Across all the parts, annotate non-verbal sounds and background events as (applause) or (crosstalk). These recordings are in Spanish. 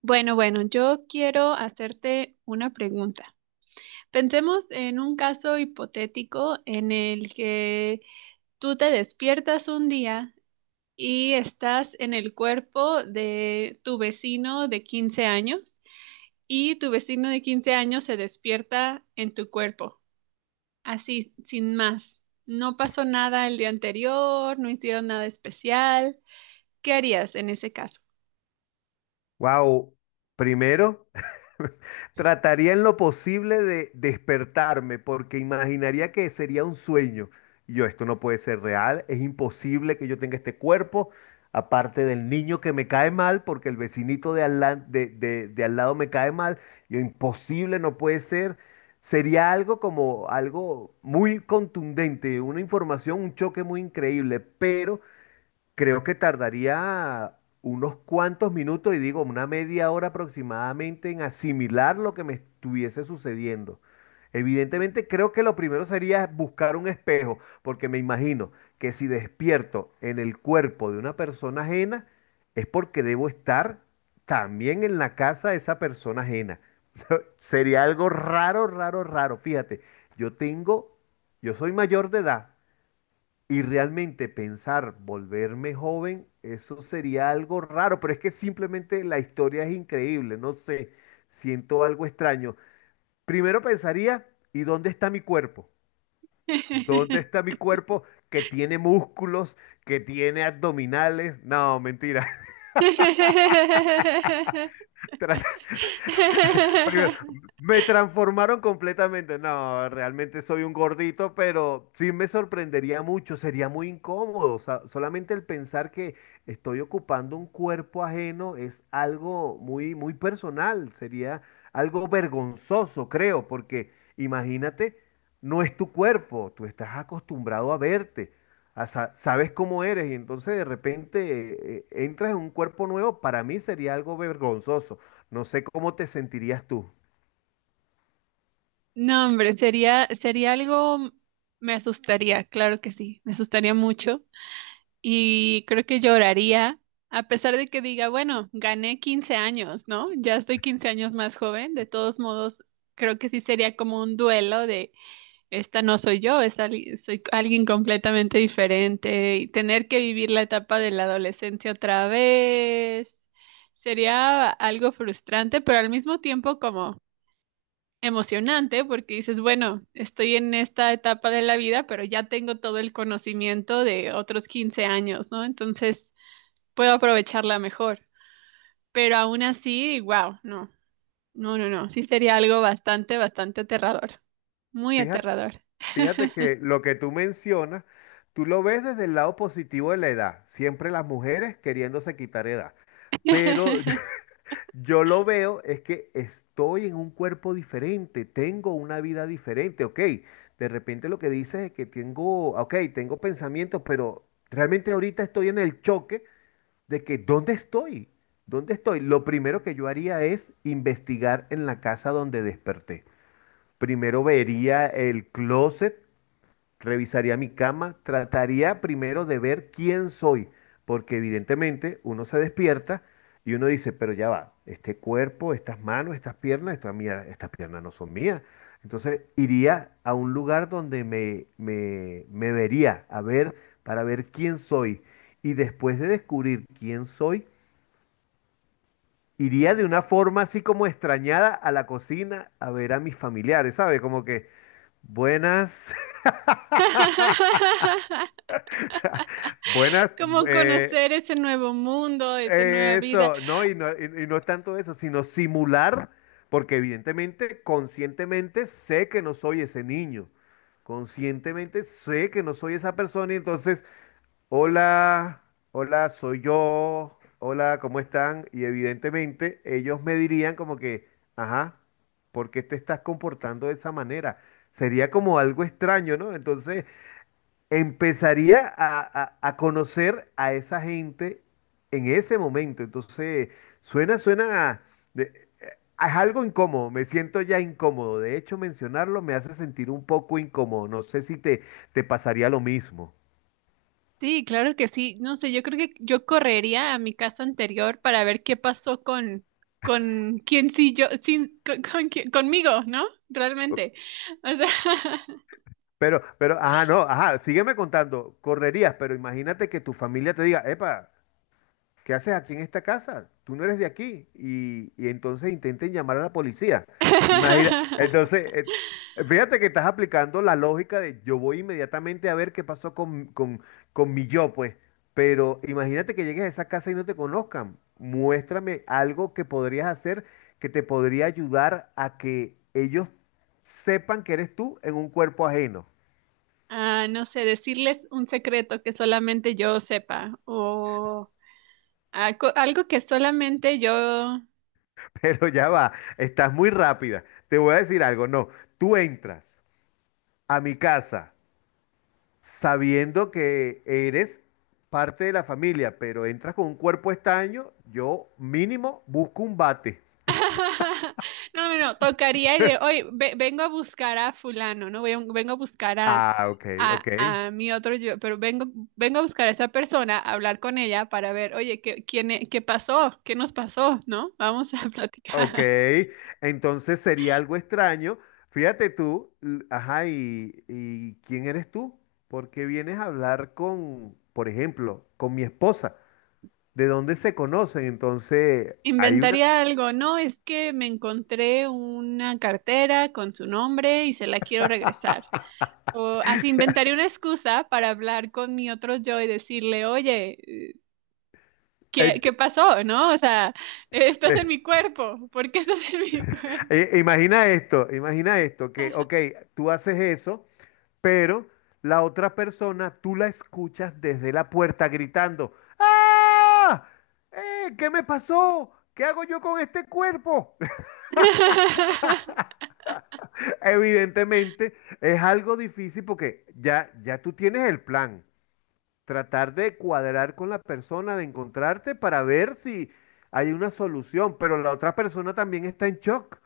Bueno, bueno, yo quiero hacerte una pregunta. Pensemos en un caso hipotético en el que tú te despiertas un día y estás en el cuerpo de tu vecino de 15 años y tu vecino de 15 años se despierta en tu cuerpo, así, sin más. No pasó nada el día anterior, no hicieron nada especial. ¿Qué harías en ese caso? Wow, primero, (laughs) trataría en lo posible de despertarme porque imaginaría que sería un sueño. Y yo, esto no puede ser real, es imposible que yo tenga este cuerpo, aparte del niño que me cae mal porque el vecinito de al, la- de al lado me cae mal. Yo, imposible, no puede ser. Sería algo como algo muy contundente, una información, un choque muy increíble, pero creo que tardaría unos cuantos minutos y digo una media hora aproximadamente en asimilar lo que me estuviese sucediendo. Evidentemente creo que lo primero sería buscar un espejo, porque me imagino que si despierto en el cuerpo de una persona ajena, es porque debo estar también en la casa de esa persona ajena. Sería algo raro, raro, raro. Fíjate, yo tengo, yo soy mayor de edad, y realmente pensar volverme joven, eso sería algo raro, pero es que simplemente la historia es increíble, no sé, siento algo extraño. Primero pensaría, ¿y dónde está mi cuerpo? ¿Dónde está mi cuerpo que tiene músculos, que tiene abdominales? No, mentira. (laughs) (laughs) Primero, (laughs) me transformaron completamente. No, realmente soy un gordito, pero sí me sorprendería mucho, sería muy incómodo. O sea, solamente el pensar que estoy ocupando un cuerpo ajeno es algo muy, muy personal, sería algo vergonzoso, creo, porque imagínate, no es tu cuerpo, tú estás acostumbrado a verte, sabes cómo eres y entonces de repente entras en un cuerpo nuevo, para mí sería algo vergonzoso. No sé cómo te sentirías tú. No, hombre, sería algo, me asustaría, claro que sí, me asustaría mucho y creo que lloraría, a pesar de que diga, bueno, gané 15 años, ¿no? Ya estoy 15 años más joven. De todos modos, creo que sí sería como un duelo de, esta no soy yo, soy alguien completamente diferente, y tener que vivir la etapa de la adolescencia otra vez. Sería algo frustrante, pero al mismo tiempo como emocionante porque dices, bueno, estoy en esta etapa de la vida, pero ya tengo todo el conocimiento de otros 15 años, ¿no? Entonces puedo aprovecharla mejor. Pero aún así, wow, no, no, no, no, sí sería algo bastante, bastante aterrador, muy Fíjate, aterrador. fíjate que lo que tú mencionas, tú lo ves desde el lado positivo de la edad, siempre las mujeres queriéndose quitar edad. Pero (laughs) (laughs) yo lo veo es que estoy en un cuerpo diferente, tengo una vida diferente, ok. De repente lo que dices es que tengo, ok, tengo pensamientos, pero realmente ahorita estoy en el choque de que ¿dónde estoy? ¿Dónde estoy? Lo primero que yo haría es investigar en la casa donde desperté. Primero vería el closet, revisaría mi cama, trataría primero de ver quién soy, porque evidentemente uno se despierta y uno dice, pero ya va, este cuerpo, estas manos, estas piernas, estas piernas no son mías. Entonces iría a un lugar donde me vería a ver, para ver quién soy. Y después de descubrir quién soy, iría de una forma así como extrañada a la cocina a ver a mis familiares, ¿sabes? Como que buenas, (laughs) buenas, Como eh, conocer ese nuevo mundo, esa nueva vida. eso, ¿no? Y no, y no es tanto eso, sino simular, porque evidentemente, conscientemente sé que no soy ese niño, conscientemente sé que no soy esa persona y entonces hola, hola, soy yo, hola, ¿cómo están? Y evidentemente ellos me dirían como que, ajá, ¿por qué te estás comportando de esa manera? Sería como algo extraño, ¿no? Entonces empezaría a conocer a esa gente en ese momento. Entonces suena, suena, de- eh, es algo incómodo, me siento ya incómodo. De hecho, mencionarlo me hace sentir un poco incómodo. No sé si te, te pasaría lo mismo. Sí, claro que sí. No sé, yo creo que yo correría a mi casa anterior para ver qué pasó con, quién sí yo, sin, con conmigo, ¿no? Realmente. O sea, Pero, ajá, no, ajá, sígueme contando, correrías, pero imagínate que tu familia te diga, epa, ¿qué haces aquí en esta casa? Tú no eres de aquí. Y entonces intenten llamar a la policía. Imagina, (laughs) entonces, fíjate que estás aplicando la lógica de yo voy inmediatamente a ver qué pasó con mi yo, pues. Pero imagínate que llegues a esa casa y no te conozcan. Muéstrame algo que podrías hacer que te podría ayudar a que ellos sepan que eres tú en un cuerpo ajeno. ah, no sé, decirles un secreto que solamente yo sepa, o ah, algo que solamente yo... (laughs) Pero ya va, estás muy rápida. Te voy a decir algo, no, tú entras a mi casa sabiendo que eres parte de la familia, pero entras con un cuerpo estaño, yo mínimo busco un bate. (laughs) No, no, no, tocaría y de, oye, vengo a buscar a fulano, ¿no? Vengo a buscar a, Ah, ok, a, ok, a mi otro yo, pero vengo a buscar a esa persona, a hablar con ella para ver, oye, ¿qué, quién, qué pasó? ¿Qué nos pasó? ¿No? Vamos a (laughs) ok. platicar. Entonces sería algo extraño. Fíjate tú, ajá, y ¿quién eres tú? ¿Por qué vienes a hablar con, por ejemplo, con mi esposa? ¿De dónde se conocen? Entonces, hay una Inventaría algo, no, es que me encontré una cartera con su nombre y se la quiero regresar. O así inventaría una excusa para hablar con mi otro yo y decirle, oye, eh, ¿qué pasó, no? O sea, estás en mi (laughs) cuerpo. ¿Por qué estás (laughs) en mi cuerpo? Imagina esto, imagina esto, que, ok, tú haces eso, pero la otra persona tú la escuchas desde la puerta gritando, ¡ah! ¿Qué me pasó? ¿Qué hago yo con este cuerpo? (laughs) (laughs) Evidentemente es algo difícil porque ya, ya tú tienes el plan, tratar de cuadrar con la persona, de encontrarte para ver si hay una solución, pero la otra persona también está en shock.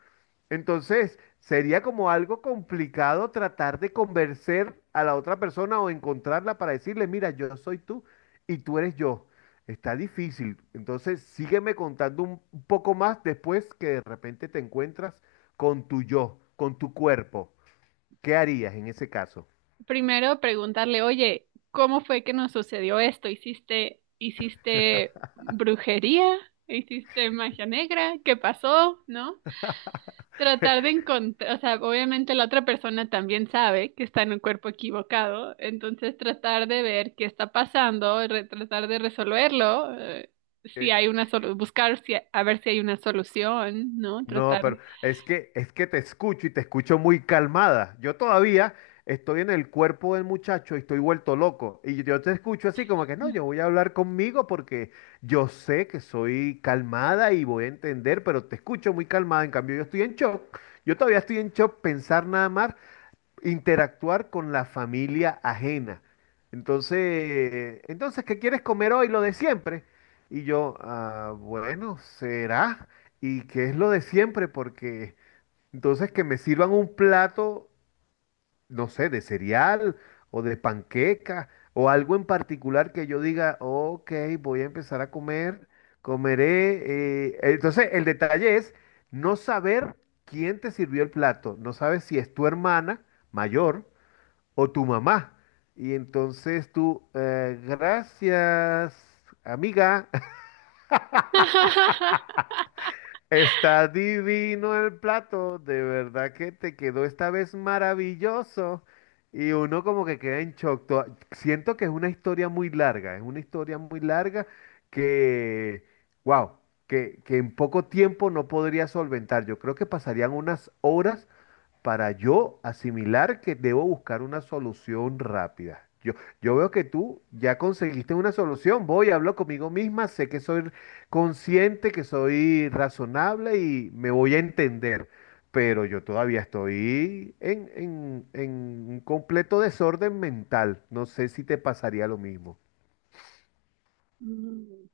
Entonces, sería como algo complicado tratar de convencer a la otra persona o encontrarla para decirle, mira, yo soy tú y tú eres yo. Está difícil. Entonces, sígueme contando un poco más después que de repente te encuentras con tu yo, con tu cuerpo. ¿Qué harías en ese caso? Primero preguntarle, oye, ¿cómo fue que nos sucedió esto? ¿Hiciste brujería? ¿Hiciste magia negra? ¿Qué pasó? ¿No? Tratar de encontrar, o sea, obviamente la otra persona también sabe que está en un cuerpo equivocado, entonces tratar de ver qué está pasando, tratar de resolverlo, si Eh, hay una solución, buscar si a ver si hay una solución, ¿no? No, Tratar pero de... es que te escucho y te escucho muy calmada. Yo todavía estoy en el cuerpo del muchacho y estoy vuelto loco. Y yo te escucho así como que no, yo voy a hablar conmigo porque yo sé que soy calmada y voy a entender, pero te escucho muy calmada. En cambio, yo estoy en shock. Yo todavía estoy en shock pensar nada más interactuar con la familia ajena. Entonces, entonces, ¿qué quieres comer hoy? Lo de siempre. Y yo, "Ah, bueno, será. ¿Y qué es lo de siempre? Porque entonces que me sirvan un plato, no sé, de cereal o de panqueca o algo en particular que yo diga, ok, voy a empezar a comer, comeré. Entonces, el detalle es no saber quién te sirvió el plato. No sabes si es tu hermana mayor o tu mamá. Y entonces tú, gracias, amiga. (laughs) (laughs) Está divino el plato, de verdad que te quedó esta vez maravilloso. Y uno como que queda en shock. Siento que es una historia muy larga, es una historia muy larga que, wow, que en poco tiempo no podría solventar. Yo creo que pasarían unas horas para yo asimilar que debo buscar una solución rápida. Yo veo que tú ya conseguiste una solución, voy, hablo conmigo misma, sé que soy consciente, que soy razonable y me voy a entender, pero yo todavía estoy en un completo desorden mental. No sé si te pasaría lo mismo. Mm,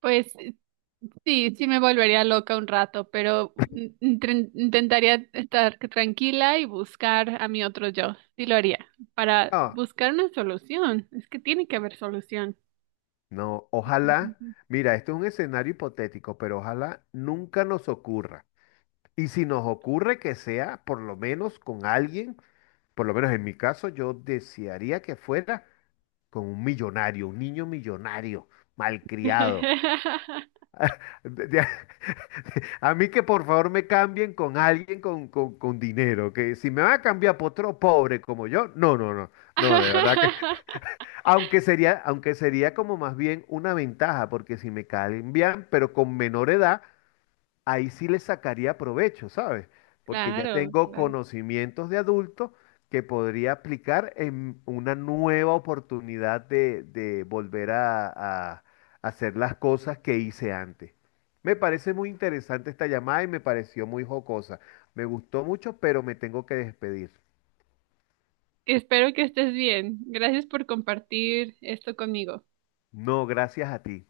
Pues sí, sí me volvería loca un rato, pero intentaría estar tranquila y buscar a mi otro yo, sí lo haría, para No, buscar una solución, es que tiene que haber solución. no, ojalá, mira, esto es un escenario hipotético, pero ojalá nunca nos ocurra. Y si nos ocurre que sea, por lo menos con alguien, por lo menos en mi caso, yo desearía que fuera con un millonario, un niño millonario, malcriado. (laughs) De- de- (laughs) a mí que por favor me cambien con alguien con, con dinero, que si me van a cambiar por otro pobre como yo, no, no, no, no, de verdad que, aunque sería como más bien una ventaja, porque si me cambian, pero con menor edad, ahí sí le sacaría provecho, ¿sabes? Porque ya Claro, tengo claro. conocimientos de adulto que podría aplicar en una nueva oportunidad de volver a hacer las cosas que hice antes. Me parece muy interesante esta llamada y me pareció muy jocosa. Me gustó mucho, pero me tengo que despedir. Espero que estés bien. Gracias por compartir esto conmigo. No, gracias a ti.